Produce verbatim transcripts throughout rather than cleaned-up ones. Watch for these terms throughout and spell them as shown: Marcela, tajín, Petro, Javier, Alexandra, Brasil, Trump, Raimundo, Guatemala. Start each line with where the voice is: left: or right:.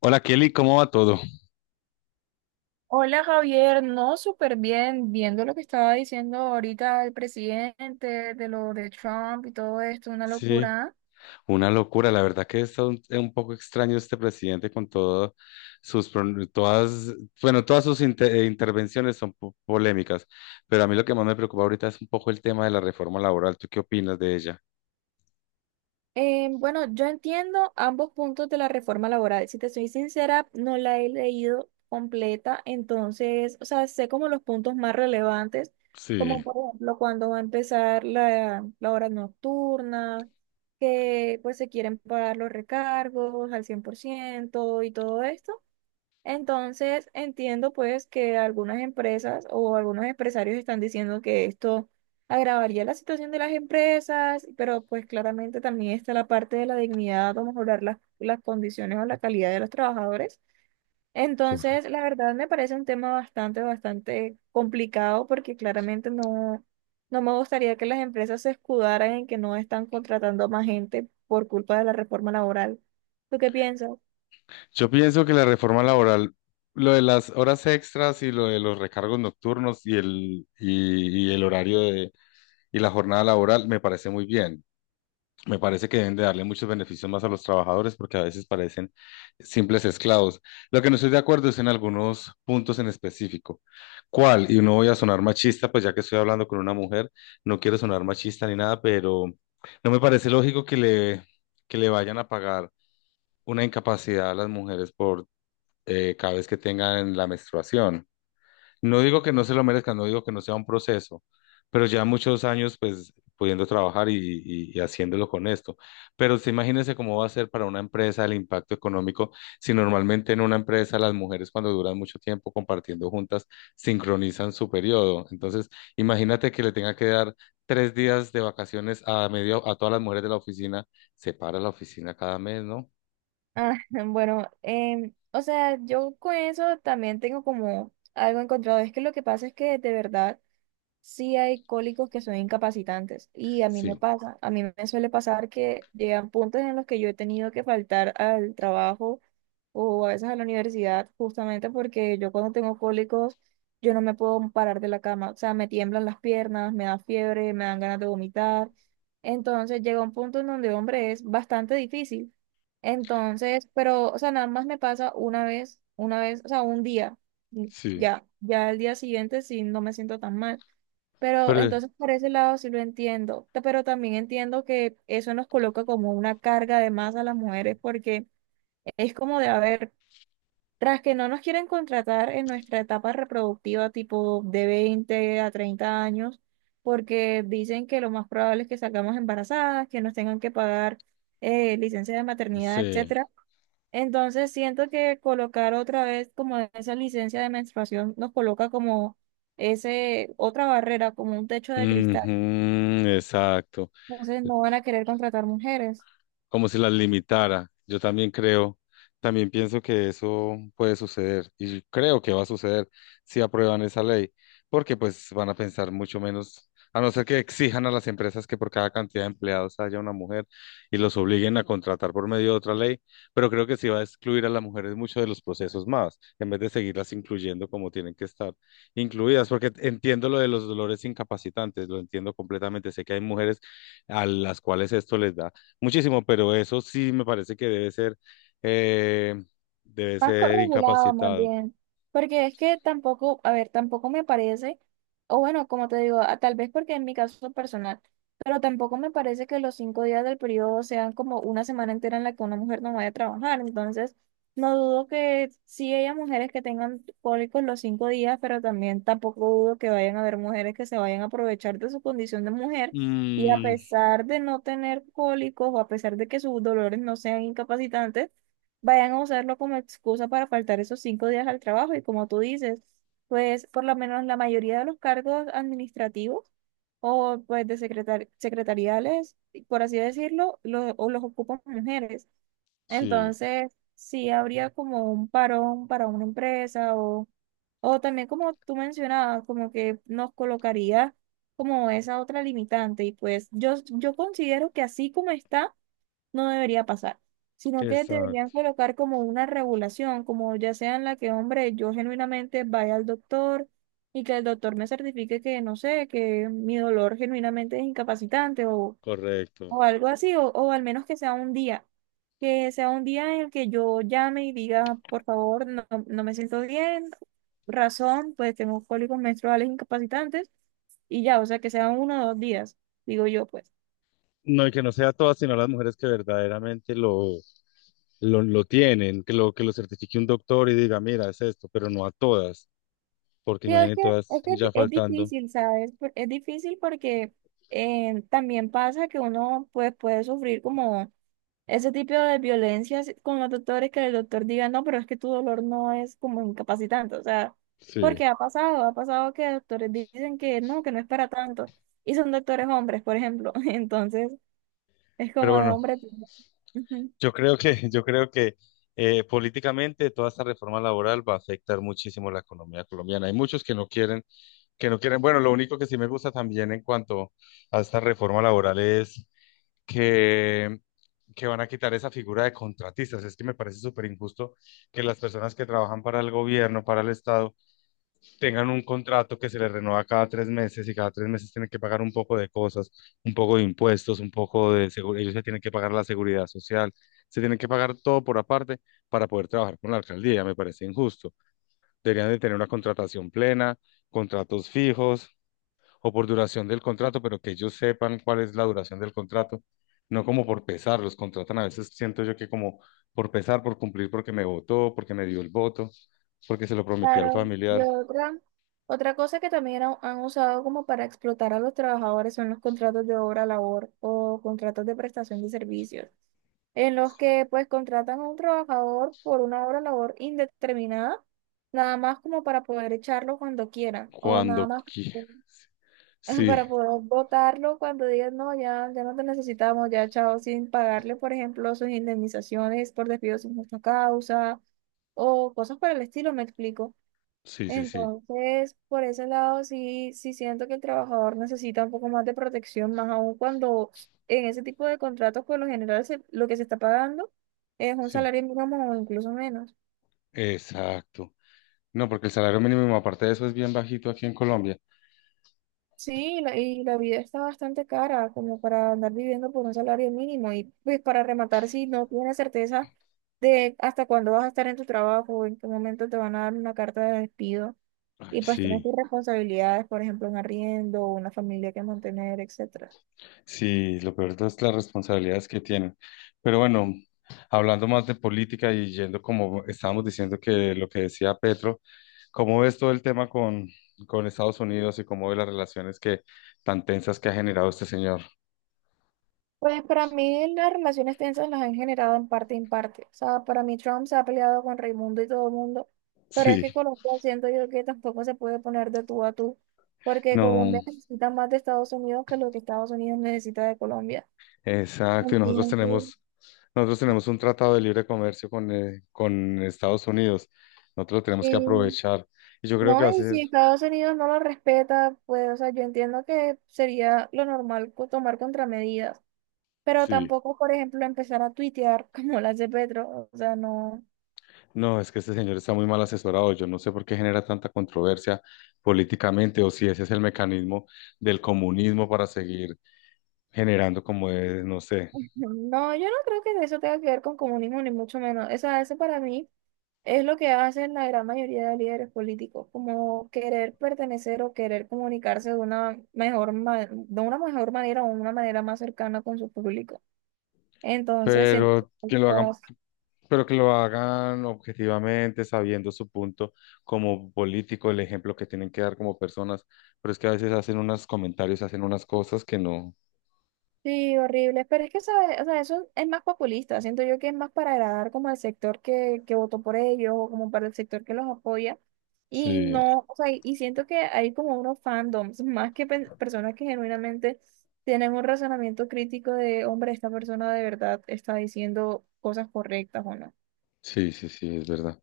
left: Hola Kelly, ¿cómo va todo?
right: Hola Javier, no, súper bien, viendo lo que estaba diciendo ahorita el presidente de lo de Trump y todo esto, una
left: Sí.
right: locura.
left: Una locura, la verdad que está un, un poco extraño este presidente con todas sus, pron- todas, bueno, todas sus inte- eh, intervenciones son po- polémicas, pero a mí lo que más me preocupa ahorita es un poco el tema de la reforma laboral. ¿Tú qué opinas de ella?
right: Eh, bueno, yo entiendo ambos puntos de la reforma laboral. Si te soy sincera, no la he leído completa, entonces, o sea, sé como los puntos más relevantes, como
left: Sí.
right: por ejemplo cuando va a empezar la, la hora nocturna, que pues se quieren pagar los recargos al cien por ciento y todo esto. Entonces, entiendo pues que algunas empresas o algunos empresarios están diciendo que esto agravaría la situación de las empresas, pero pues claramente también está la parte de la dignidad o mejorar las, las condiciones o la calidad de los trabajadores.
left: corre-
right: Entonces, la verdad me parece un tema bastante, bastante complicado porque claramente no, no me gustaría que las empresas se escudaran en que no están contratando más gente por culpa de la reforma laboral. ¿Tú qué piensas?
left: Yo pienso que la reforma laboral, lo de las horas extras y lo de los recargos nocturnos y el, y, y el horario de, y la jornada laboral me parece muy bien. Me parece que deben de darle muchos beneficios más a los trabajadores porque a veces parecen simples esclavos. Lo que no estoy de acuerdo es en algunos puntos en específico. ¿Cuál? Y no voy a sonar machista, pues ya que estoy hablando con una mujer, no quiero sonar machista ni nada, pero no me parece lógico que le, que le vayan a pagar una incapacidad a las mujeres por eh, cada vez que tengan la menstruación. No digo que no se lo merezcan, no digo que no sea un proceso, pero ya muchos años pues pudiendo trabajar y, y- y haciéndolo con esto. Pero usted imagínese cómo va a ser para una empresa el impacto económico si normalmente en una empresa las mujeres cuando duran mucho tiempo compartiendo juntas sincronizan su periodo. Entonces, imagínate que le tenga que dar tres días de vacaciones a medio a todas las mujeres de la oficina, se para la oficina cada mes, ¿no?
right: Ah, bueno, em, o sea, yo con eso también tengo como algo encontrado. Es que lo que pasa es que de verdad sí hay cólicos que son incapacitantes y a mí me
left: Sí,
right: pasa, a mí me suele pasar que llegan puntos en los que yo he tenido que faltar al trabajo o a veces a la universidad justamente porque yo cuando tengo cólicos yo no me puedo parar de la cama, o sea, me tiemblan las piernas, me da fiebre, me dan ganas de vomitar. Entonces llega un punto en donde, hombre, es bastante difícil. Entonces, pero, o sea, nada más me pasa una vez, una vez, o sea, un día,
left: sí.
right: ya, ya el día siguiente sí no me siento tan mal. Pero
left: Pero
right: entonces por ese lado sí lo entiendo, T- pero también entiendo que eso nos coloca como una carga de más a las mujeres porque es como de, a ver, tras que no nos quieren contratar en nuestra etapa reproductiva tipo de veinte a treinta años, porque dicen que lo más probable es que salgamos embarazadas, que nos tengan que pagar eh, licencia de maternidad,
left: sí.
right: etcétera. Entonces siento que colocar otra vez como esa licencia de menstruación nos coloca como ese otra barrera, como un techo de cristal.
left: Ujú, exacto.
right: Entonces no van a querer contratar mujeres.
left: Como si las limitara. Yo también creo, también pienso que eso puede suceder y creo que va a suceder si aprueban esa ley, porque pues van a pensar mucho menos, a no ser que exijan a las empresas que por cada cantidad de empleados haya una mujer y los obliguen a contratar por medio de otra ley, pero creo que sí va a excluir a las mujeres mucho de los procesos más, en vez de seguirlas incluyendo como tienen que estar incluidas, porque entiendo lo de los dolores incapacitantes, lo entiendo completamente, sé que hay mujeres a las cuales esto les da muchísimo, pero eso sí me parece que debe ser, eh, debe
right: Más
left: ser
right: corregulado, más
left: incapacitado.
right: bien. Porque es que tampoco, a ver, tampoco me parece, o bueno, como te digo, a- tal vez porque en mi caso personal, pero tampoco me parece que los cinco días del periodo sean como una semana entera en la que una mujer no vaya a trabajar. Entonces, no dudo que sí haya mujeres que tengan cólicos los cinco días, pero también tampoco dudo que vayan a haber mujeres que se vayan a aprovechar de su condición de mujer. Y a
left: Mm,
right: pesar de no tener cólicos o a pesar de que sus dolores no sean incapacitantes, vayan a usarlo como excusa para faltar esos cinco días al trabajo. Y como tú dices, pues por lo menos la mayoría de los cargos administrativos o pues de secretar secretariales, por así decirlo, lo- o los ocupan mujeres.
left: sí,
right: Entonces, sí habría como un parón para una empresa o, o también como tú mencionabas, como que nos colocaría como esa otra limitante. Y pues yo, yo considero que así como está no debería pasar, sino que
left: exacto,
right: deberían colocar como una regulación, como ya sea en la que, hombre, yo genuinamente vaya al doctor y que el doctor me certifique que, no sé, que mi dolor genuinamente es incapacitante o,
left: correcto.
right: o algo así, o, o al menos que sea un día, que sea un día en el que yo llame y diga, por favor, no, no me siento bien, razón, pues tengo cólicos menstruales incapacitantes y ya, o sea, que sean uno o dos días, digo yo, pues.
left: No, y que no sea todas, sino las mujeres que verdaderamente lo, lo, lo tienen, que lo, que lo certifique un doctor y diga, mira, es esto, pero no a todas, porque
right: Sí, es
left: imaginen
right: que,
left: todas
right: es que
left: ya
right: es
left: faltando.
right: difícil, ¿sabes? Por- Es difícil porque eh, también pasa que uno pues, puede sufrir como ese tipo de violencias con los doctores, que el doctor diga, no, pero es que tu dolor no es como incapacitante, o sea,
left: Sí,
right: porque ha pasado, ha pasado que doctores dicen que no, que no es para tanto, y son doctores hombres, por ejemplo, entonces es
left: pero
right: como de
left: bueno,
right: hombre.
left: yo creo que, yo creo que eh, políticamente toda esta reforma laboral va a afectar muchísimo la economía colombiana. Hay muchos que no quieren que no quieren. Bueno, lo único que sí me gusta también en cuanto a esta reforma laboral es que, que van a quitar esa figura de contratistas. Es que me parece súper injusto que las personas que trabajan para el gobierno, para el Estado, tengan un contrato que se les renueva cada tres meses y cada tres meses tienen que pagar un poco de cosas, un poco de impuestos, un poco de seguridad. Ellos se tienen que pagar la seguridad social, se tienen que pagar todo por aparte para poder trabajar con la alcaldía. Me parece injusto. Deberían de tener una contratación plena, contratos fijos o por duración del contrato, pero que ellos sepan cuál es la duración del contrato, no como por pesar, los contratan a veces, siento yo que como por pesar, por cumplir, porque me votó, porque me dio el voto, porque se lo prometí al
right: Claro, y
left: familiar,
right: otra, otra cosa que también han, han usado como para explotar a los trabajadores son los contratos de obra labor o contratos de prestación de servicios, en los que pues contratan a un trabajador por una obra labor indeterminada, nada más como para poder echarlo cuando quieran, o nada
left: cuando
right: más
left: quieras. Sí,
right: para poder votarlo cuando digan, no, ya, ya no te necesitamos, ya chao, sin pagarle, por ejemplo, sus indemnizaciones por despido sin justa causa, o cosas por el estilo, me explico.
left: sí, sí, sí,
right: Entonces, por ese lado, sí, sí siento que el trabajador necesita un poco más de protección, más aún cuando en ese tipo de contratos, por lo general, se- lo que se está pagando es un
left: sí,
right: salario mínimo o incluso menos.
left: exacto. No, porque el salario mínimo, aparte de eso, es bien bajito aquí en Colombia.
right: Sí, la- y la vida está bastante cara como para andar viviendo por un salario mínimo y pues para rematar, si no tienes certeza de hasta cuándo vas a estar en tu trabajo, en qué momento te van a dar una carta de despido
left: Ay,
right: y pues tienes
left: sí.
right: tus responsabilidades, por ejemplo, un arriendo, una familia que mantener, etcétera.
left: Sí, lo peor es las responsabilidades que tienen. Pero bueno, hablando más de política y yendo como estábamos diciendo que lo que decía Petro, ¿cómo ves todo el tema con, con Estados Unidos y cómo ves las relaciones que tan tensas que ha generado este señor?
right: Pues para mí las relaciones tensas las han generado en parte en parte. O sea, para mí Trump se ha peleado con Raimundo y todo el mundo, pero es
left: Sí,
right: que Colombia siento yo que tampoco se puede poner de tú a tú, porque
left: no,
right: Colombia necesita más de Estados Unidos que lo que Estados Unidos necesita de Colombia.
left: exacto. Y nosotros
right: Entonces,
left: tenemos, nosotros tenemos un tratado de libre comercio con, eh, con Estados Unidos. Nosotros lo tenemos que
right: sí,
left: aprovechar. Y yo creo
right: no,
left: que va a
right: y
left: ser,
right: si Estados Unidos no lo respeta, pues, o sea, yo entiendo que sería lo normal co- tomar contramedidas, pero
left: sí.
right: tampoco, por ejemplo, empezar a tuitear como las de Petro, o sea, no.
left: No, es que este señor está muy mal asesorado. Yo no sé por qué genera tanta controversia políticamente o si ese es el mecanismo del comunismo para seguir generando como es, no sé.
right: No, yo no creo que eso tenga que ver con comunismo, ni mucho menos. O sea, eso para mí es lo que hacen la gran mayoría de líderes políticos, como querer pertenecer o querer comunicarse de una mejor, ma- de una mejor manera o una manera más cercana con su público. Entonces, siento.
left: Pero que lo hagan, pero que lo hagan objetivamente, sabiendo su punto como político, el ejemplo que tienen que dar como personas. Pero es que a veces hacen unos comentarios, hacen unas cosas que no.
right: Sí, horrible. Pero es que, ¿sabes? O sea, eso es más populista. Siento yo que es más para agradar como al sector que, que votó por ellos o como para el sector que los apoya. Y
left: Sí,
right: no, o sea, y y siento que hay como unos fandoms, más que pen- personas que genuinamente tienen un razonamiento crítico de, hombre, esta persona de verdad está diciendo cosas correctas o no.
left: sí, sí, sí, es verdad.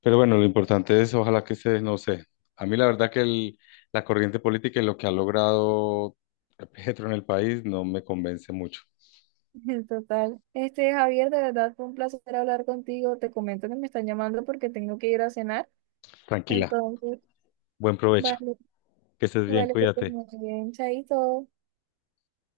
left: Pero bueno, lo importante es, ojalá que se, no sé, a mí la verdad que el- la corriente política y lo que ha logrado Petro en el país no me convence mucho.
right: Total. Este, Javier, de verdad fue un placer hablar contigo. Te comento que me están llamando porque tengo que ir a cenar.
left: Tranquila,
right: Entonces,
left: buen provecho,
right: vale,
left: que estés bien,
right: vale, que estés
left: cuídate.
right: muy bien, chaito.